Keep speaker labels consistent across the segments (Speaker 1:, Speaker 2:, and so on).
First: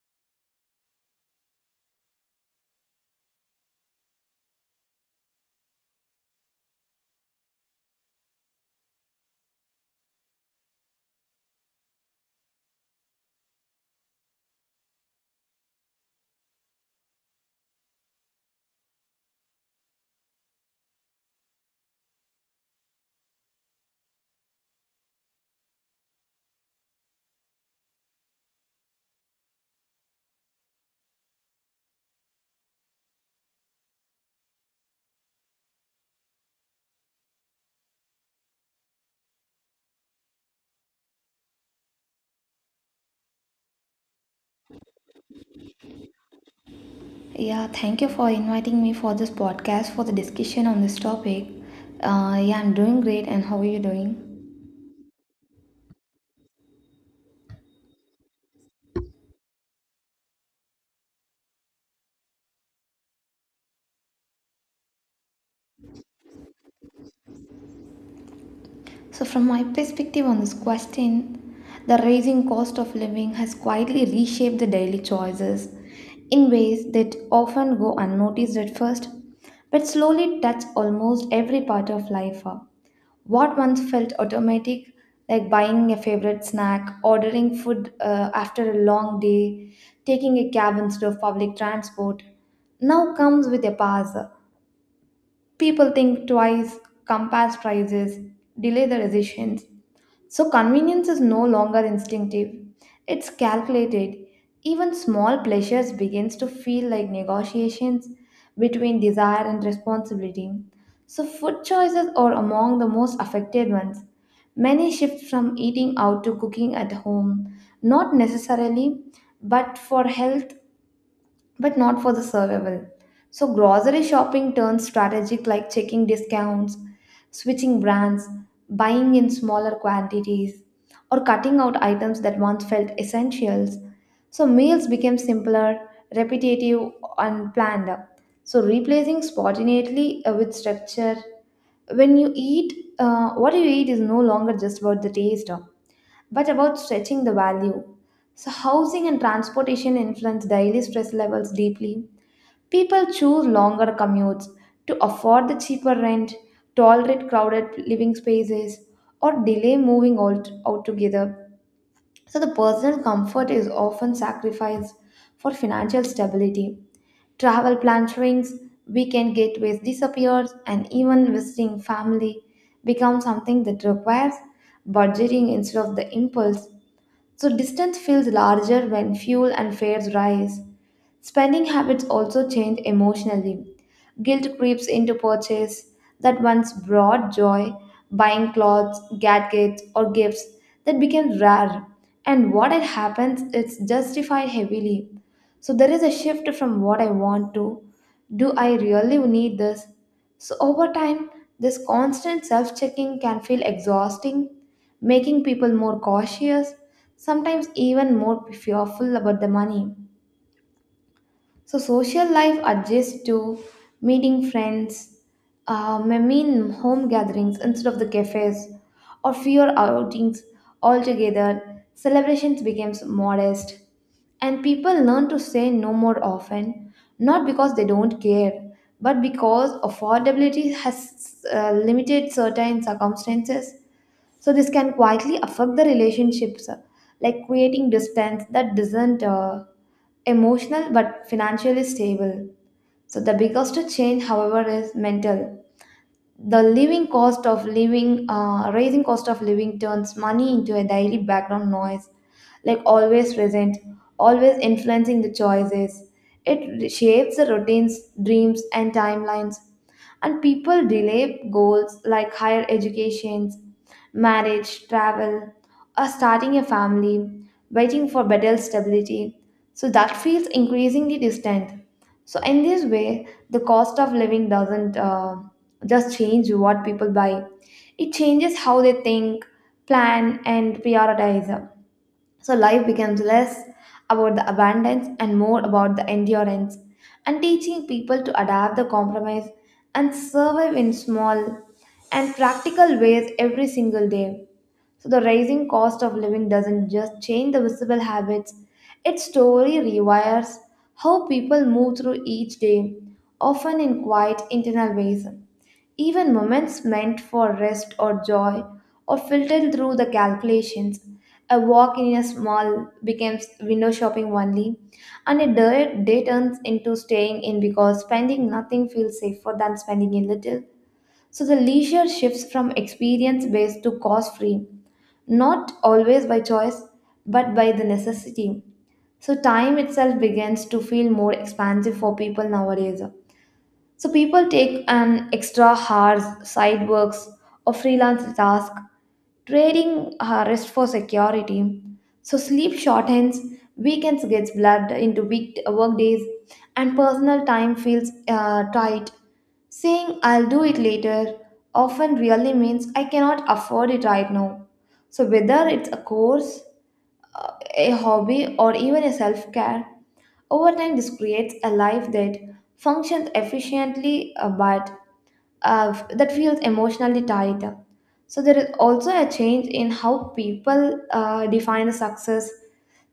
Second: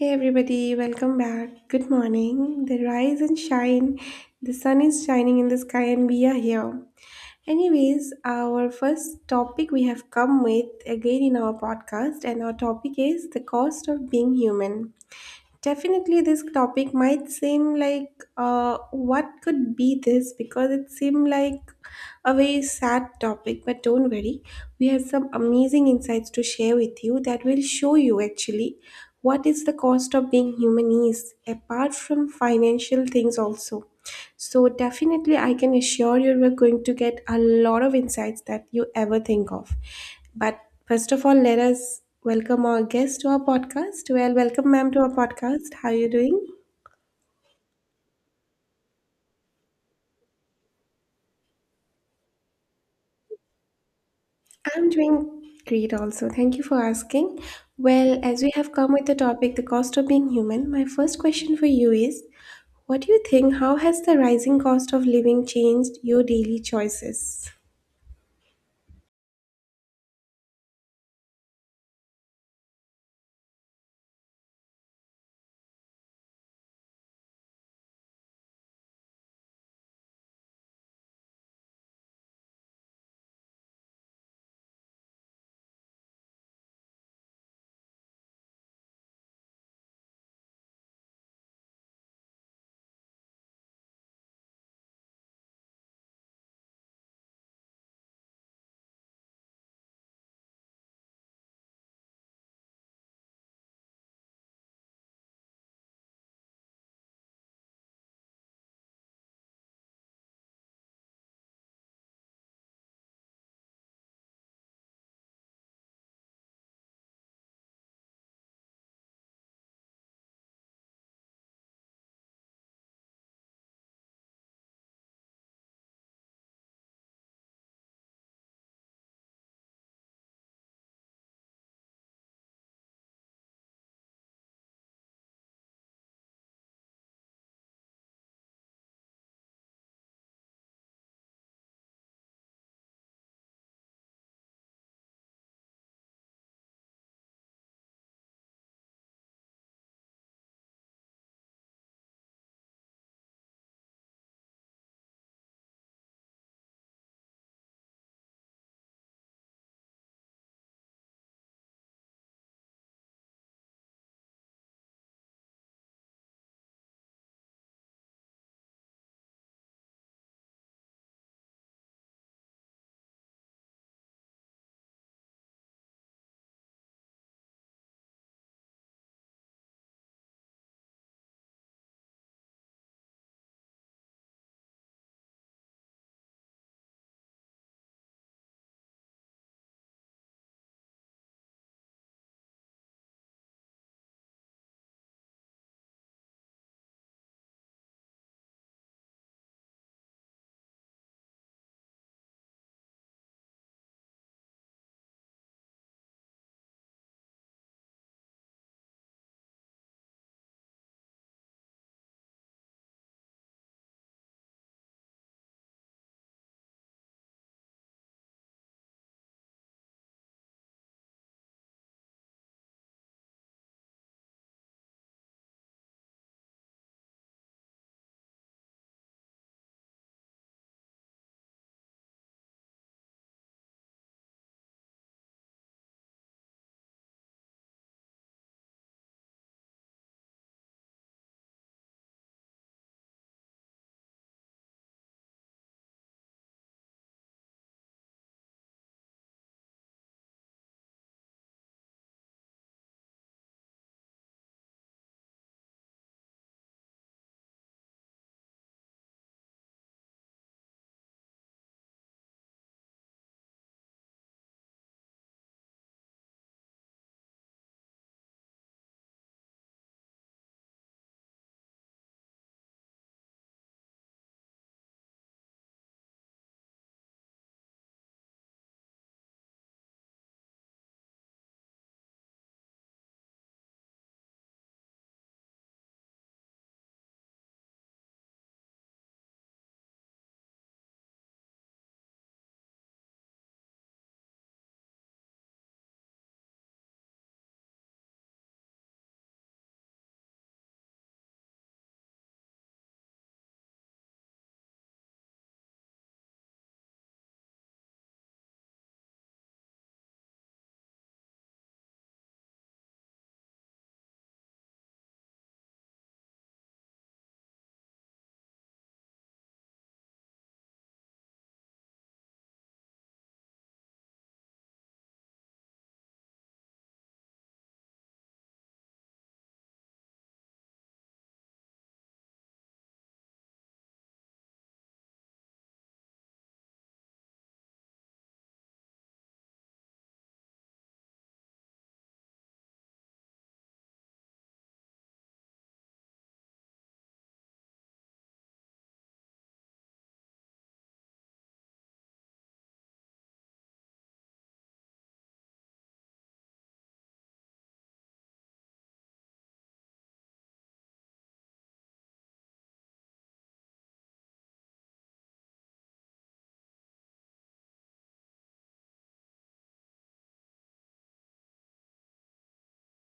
Speaker 1: Hey everybody, welcome back. Good morning. The rise and shine. The sun is shining in the sky and we are here. Anyways, our first topic we have come with again in our podcast, and our topic is the cost of being human. Definitely, this topic might seem like what could be this because it seemed like a very sad topic, but don't worry, we have some amazing insights to share with you that will show you actually what is the cost of being human is apart from financial things also. So, definitely, I can assure you we're going to get a lot of insights that you ever think of. But first of all, let us welcome our guest to our podcast. Well, welcome, ma'am, to our podcast. How are you doing?
Speaker 2: Yeah, thank you for inviting me for this podcast for the discussion on this topic. Yeah, I'm doing great, and how are you doing?
Speaker 1: I'm doing great also. Thank you for asking. Well, as we have come with the topic, the cost of being human, my first question for you is, what do you think? How has the rising cost of living changed your daily choices?
Speaker 2: So, from my perspective on this question, the rising cost of living has quietly reshaped the daily choices in ways that often go unnoticed at first, but slowly touch almost every part of life. What once felt automatic, like buying a favorite snack, ordering food after a long day, taking a cab instead of public transport, now comes with a pass. People think twice, compare prices, delay the decisions. So convenience is no longer instinctive. It's calculated. Even small pleasures begins to feel like negotiations between desire and responsibility. So food choices are among the most affected ones. Many shift from eating out to cooking at home, not necessarily, but for health but not for the survival. So, grocery shopping turns strategic like checking discounts, switching brands, buying in smaller quantities, or cutting out items that once felt essentials. So, meals became simpler, repetitive, and planned. So, replacing spontaneity with structure. When you eat, what you eat is no longer just about the taste, but about stretching the value. So, housing and transportation influence daily stress levels deeply. People choose longer commutes to afford the cheaper rent, tolerate crowded living spaces, or delay moving altogether. So, the personal comfort is often sacrificed for financial stability. Travel plan shrinks, weekend getaways disappears, and even visiting family becomes something that requires budgeting instead of the impulse. So distance feels larger when fuel and fares rise. Spending habits also change emotionally. Guilt creeps into purchase that once brought joy, buying clothes, gadgets, or gifts that became rare. And what it happens, it's justified heavily. So there is a shift from what I want to, do I really need this? So over time, this constant self checking can feel exhausting, making people more cautious, sometimes even more fearful about the money. So social life adjusts to meeting friends, I mean home gatherings instead of the cafes, or fewer outings altogether. Celebrations becomes modest, and people learn to say no more often, not because they don't care, but because affordability has limited certain circumstances. So this can quietly affect the relationships, like creating distance that isn't emotional but financially stable. So the biggest change, however, is mental. The living cost of living uh, rising cost of living turns money into a daily background noise, like always present, always influencing the choices. It shapes the routines, dreams, and timelines, and people delay goals like higher educations, marriage, travel, or starting a family, waiting for better stability, so that feels increasingly distant. So, in this way, the cost of living doesn't just change what people buy, it changes how they think, plan, and prioritize. So life becomes less about the abundance and more about the endurance, and teaching people to adapt the compromise and survive in small and practical ways every single day. So the rising cost of living doesn't just change the visible habits, its story rewires how people move through each day, often in quite internal ways. Even moments meant for rest or joy or filtered through the calculations. A walk in a small becomes window shopping only, and a dirt day turns into staying in because spending nothing feels safer than spending a little. So the leisure shifts from experience based to cost free, not always by choice, but by the necessity. So time itself begins to feel more expansive for people nowadays. So people take an extra hours, side works, or freelance task, trading rest for security. So sleep shortens, weekends gets blurred into week workdays, and personal time feels tight. Saying I'll do it later often really means I cannot afford it right now. So whether it's a course, a hobby, or even a self care. Over time, this creates a life that functions efficiently but that feels emotionally tied. So, there is also a change in how people define success.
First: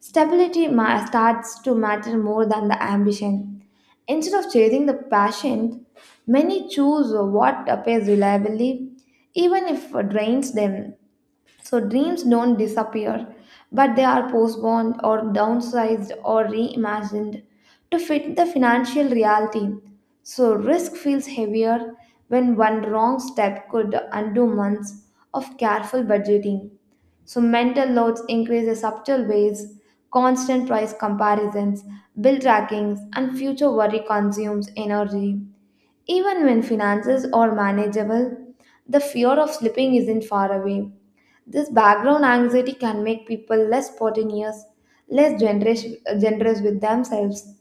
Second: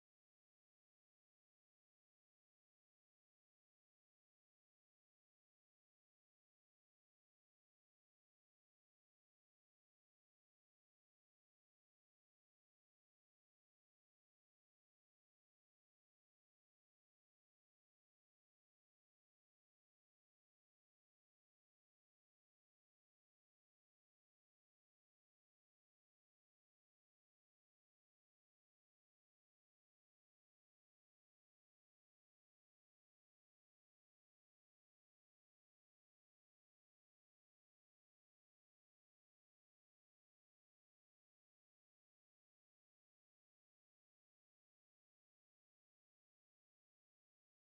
Speaker 2: Stability starts to matter more than the ambition. Instead of chasing the passion, many choose what pays reliably, even if it drains them. So dreams don't disappear, but they are postponed or downsized or reimagined to fit the financial reality. So risk feels heavier when one wrong step could undo months of careful budgeting. So mental loads increase in subtle ways, constant price comparisons, bill trackings, and future worry consumes energy. Even when finances are manageable, the fear of slipping isn't far away. This background anxiety can make people less spontaneous, less generous, generous with themselves,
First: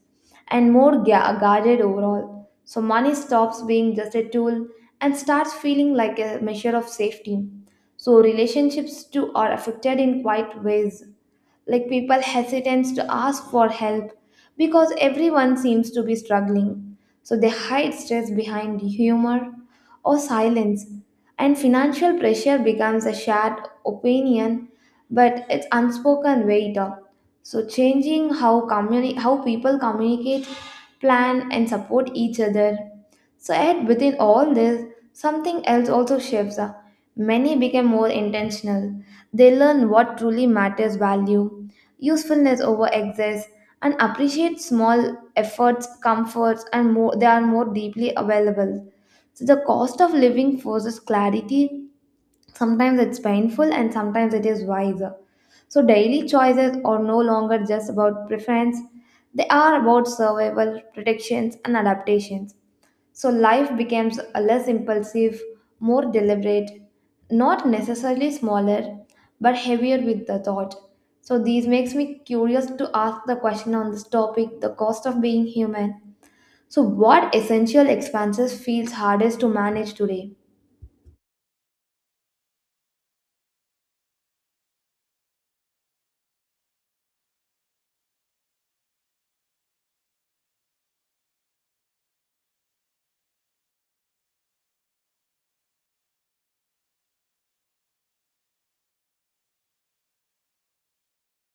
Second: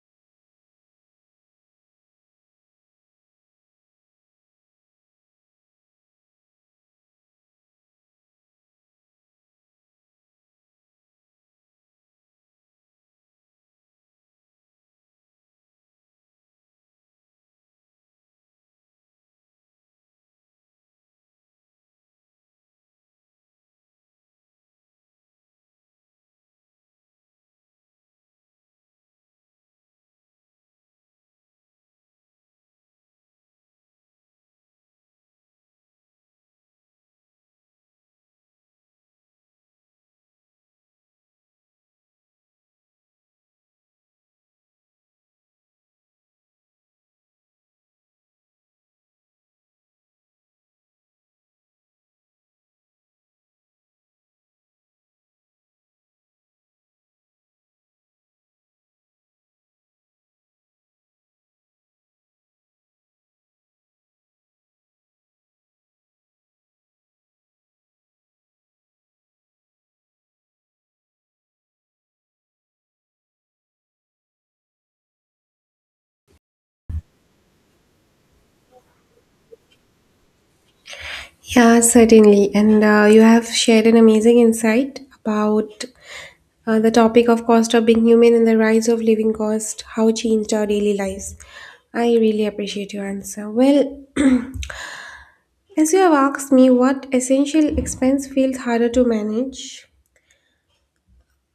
Speaker 2: and more guarded overall. So, money stops being just a tool and starts feeling like a measure of safety. So, relationships too are affected in quite ways, like people hesitant to ask for help because everyone seems to be struggling, so they hide stress behind humor or silence, and financial pressure becomes a shared opinion, but it's unspoken weight. So changing how how people communicate, plan, and support each other. So, yet within all this, something else also shifts. Many become more intentional. They learn what truly matters value, usefulness over excess, and appreciate small efforts, comforts, and more, they are more deeply available. So, the cost of living forces clarity. Sometimes it's painful, and sometimes it is wiser. So, daily choices are no longer just about preference, they are about survival, protections, and adaptations. So life becomes a less impulsive, more deliberate, not necessarily smaller, but heavier with the thought. So these makes me curious to ask the question on this topic, the cost of being human. So what essential expenses feels hardest to manage today?
Speaker 1: Yeah, certainly. And you have shared an amazing insight about the topic of cost of being human and the rise of living cost, how it changed our daily lives. I really appreciate your answer. Well, as you have asked me what essential expense feels harder to manage,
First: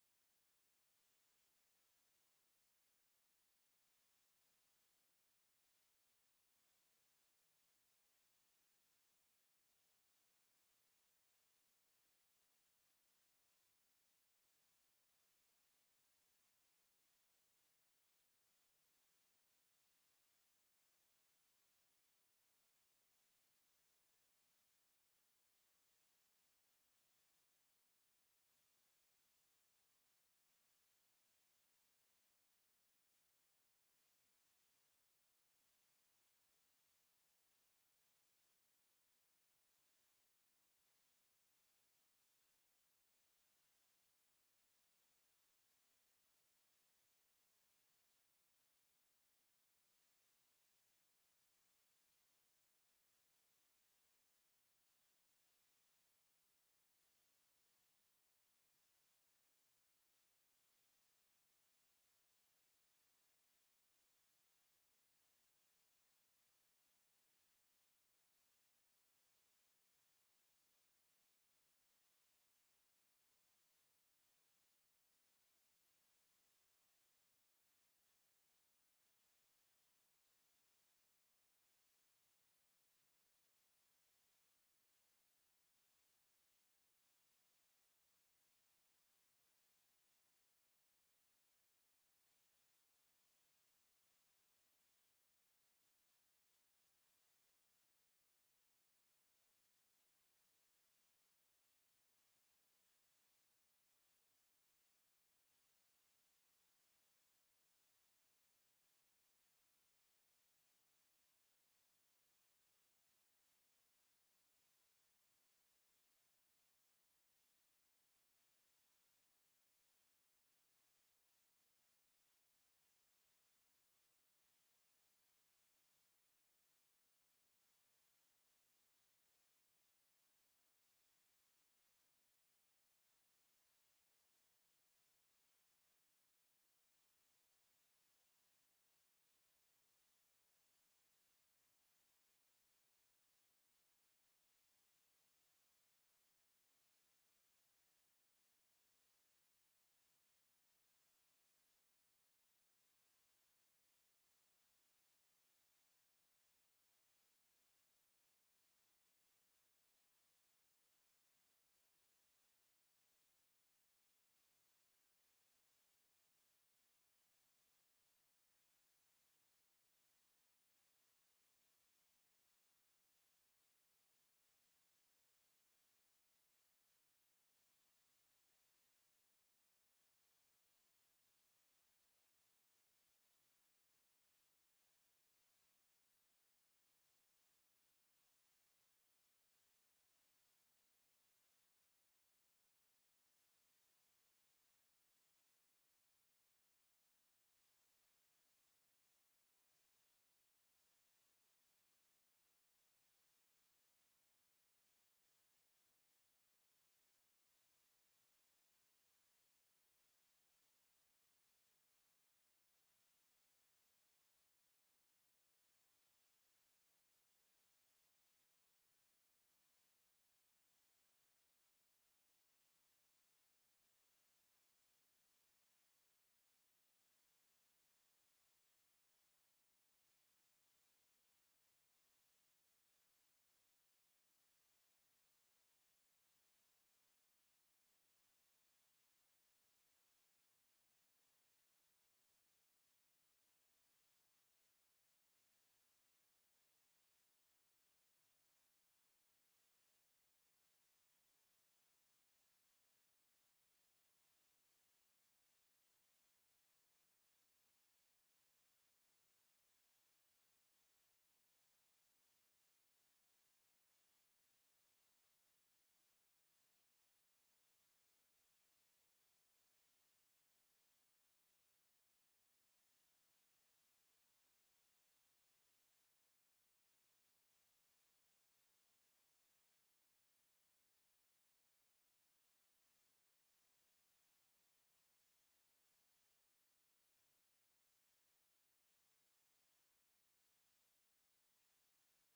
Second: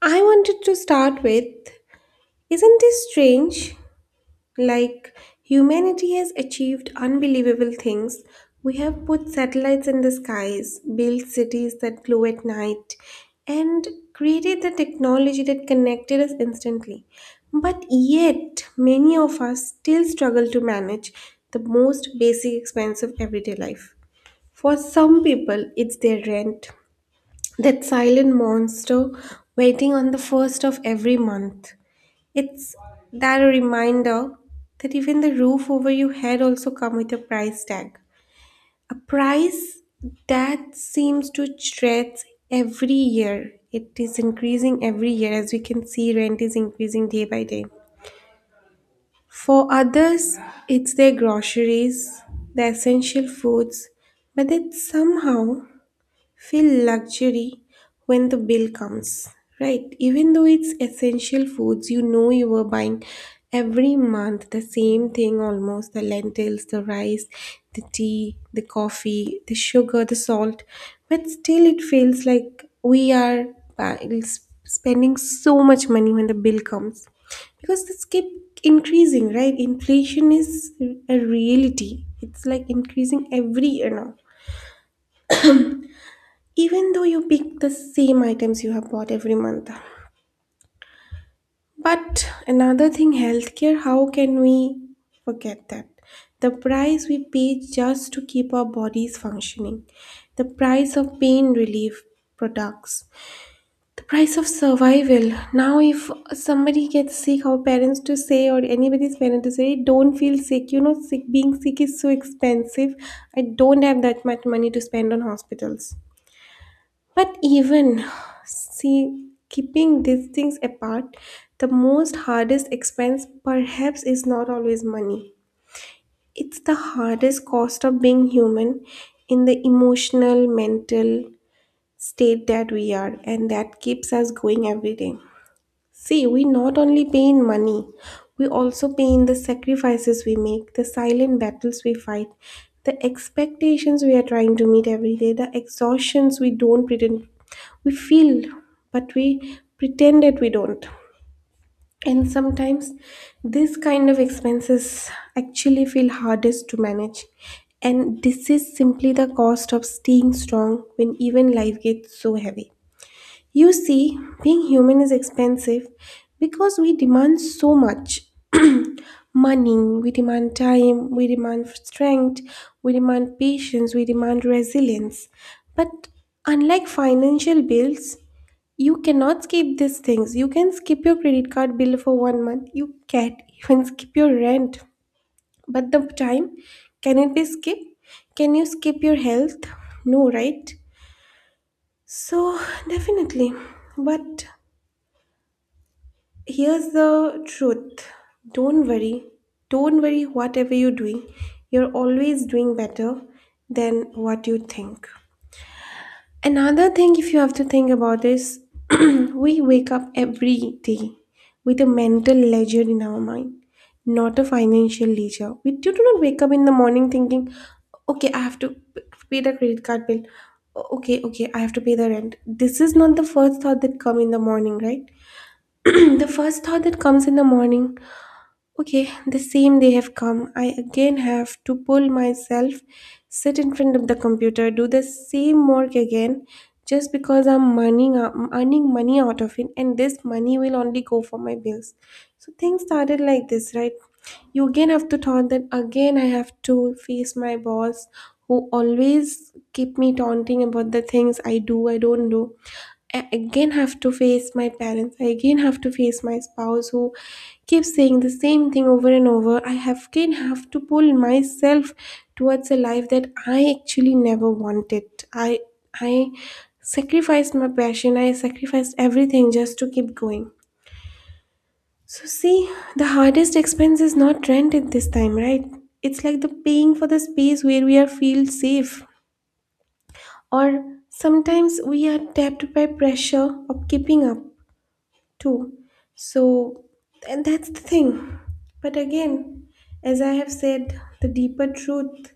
Speaker 1: I wanted to start with, isn't it strange? Like, humanity has achieved unbelievable things. We have put satellites in the skies, built cities that glow at night, and created the technology that connected us instantly. But yet, many of us still struggle to manage the most basic expense of everyday life. For some people, it's their rent, that silent monster waiting on the first of every month. It's that a reminder that even the roof over your head also come with a price tag. A price that seems to stretch every year. It is increasing every year, as we can see rent is increasing day by day. For others, it's their groceries, the essential foods, but that somehow feel luxury when the bill comes, right? Even though it's essential foods, you know you were buying every month the same thing, almost the lentils, the rice, the tea, the coffee, the sugar, the salt, but still it feels like we are bu- spending so much money when the bill comes, because this keep increasing, right? Inflation is a reality. It's like increasing every year now, even though you pick the same items you have bought every month. But another thing, healthcare, how can we forget that? The price we pay just to keep our bodies functioning, the price of pain relief products, the price of survival. Now, if somebody gets sick, our parents to say, or anybody's parent to say, don't feel sick. Sick, being sick is so expensive. I don't have that much money to spend on hospitals. But even see, keeping these things apart, the most hardest expense perhaps is not always money. It's the hardest cost of being human in the emotional, mental state that we are, and that keeps us going every day. See, we not only pay in money, we also pay in the sacrifices we make, the silent battles we fight, the expectations we are trying to meet every day, the exhaustions we don't pretend we feel, but we pretend that we don't. And sometimes this kind of expenses actually feel hardest to manage. And this is simply the cost of staying strong when even life gets so heavy. You see, being human is expensive because we demand so much money, we demand time, we demand strength, we demand patience, we demand resilience. But unlike financial bills, you cannot skip these things. You can skip your credit card bill for one month, you can't even skip your rent. But the time, can it be skipped? Can you skip your health? No, right? So, definitely. But here's the truth. Don't worry. Don't worry, whatever you're doing, you're always doing better than what you think. Another thing, if you have to think about is, we wake up every day with a mental ledger in our mind, not a financial ledger. We do not wake up in the morning thinking, okay, I have to pay the credit card bill. Okay, I have to pay the rent. This is not the first thought that come in the morning, right? The first thought that comes in the morning, okay, the same they have come. I again have to pull myself, sit in front of the computer, do the same work again, just because I'm earning money out of it, and this money will only go for my bills. So things started like this, right? You again have to thought that, again I have to face my boss who always keep me taunting about the things I do, I don't do. I again have to face my parents. I again have to face my spouse who keeps saying the same thing over and over. I have again have to pull myself towards a life that I actually never wanted. I I sacrificed my passion. I sacrificed everything just to keep going. So see, the hardest expense is not rent at this time, right? It's like the paying for the space where we are feel safe. Or sometimes we are tapped by pressure of keeping up, too. So, and that's the thing. But again, as I have said, the deeper truth,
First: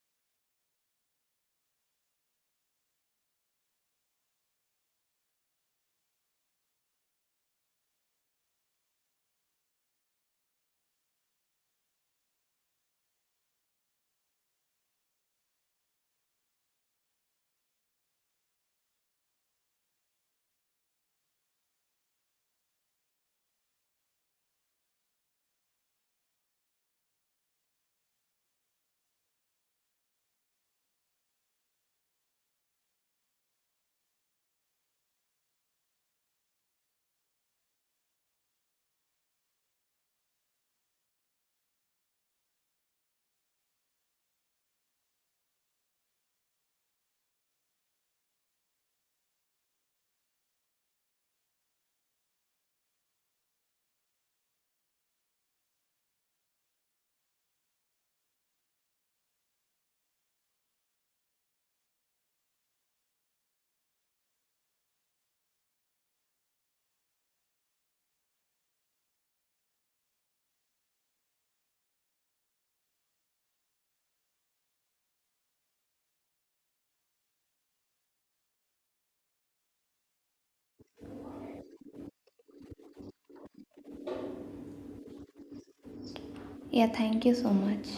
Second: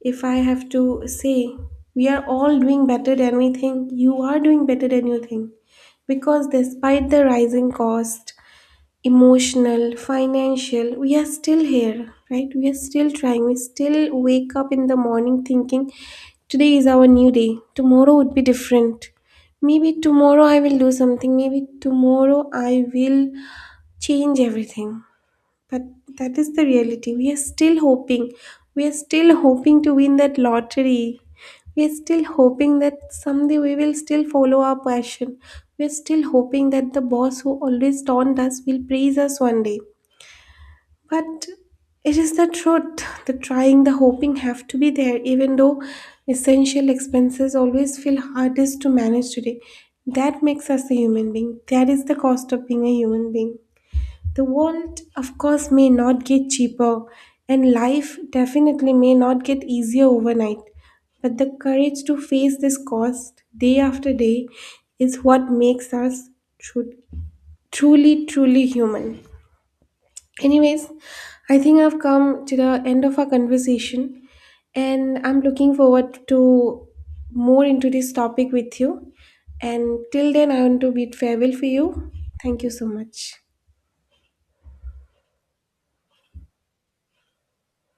Speaker 1: if I have to say, we are all doing better than we think. You are doing better than you think. Because despite the rising cost, emotional, financial, we are still here, right? We are still trying. We still wake up in the morning thinking, today is our new day. Tomorrow would be different. Maybe tomorrow I will do something. Maybe tomorrow I will change everything. That that is the reality. We are still hoping, we are still hoping to win that lottery. We are still hoping that someday we will still follow our passion. We are still hoping that the boss who always taunt us will praise us one day. But it is the truth, the trying, the hoping have to be there, even though essential expenses always feel hardest to manage today. That makes us a human being. That is the cost of being a human being. The world, of course, may not get cheaper, and life definitely may not get easier overnight. But the courage to face this cost day after day is what makes us tru- truly, truly human. Anyways, I think I've come to the end of our conversation, and I'm looking forward to more into this topic with you. And till then, I want to bid farewell for you. Thank you so much.
Speaker 2: Yeah, thank you so much.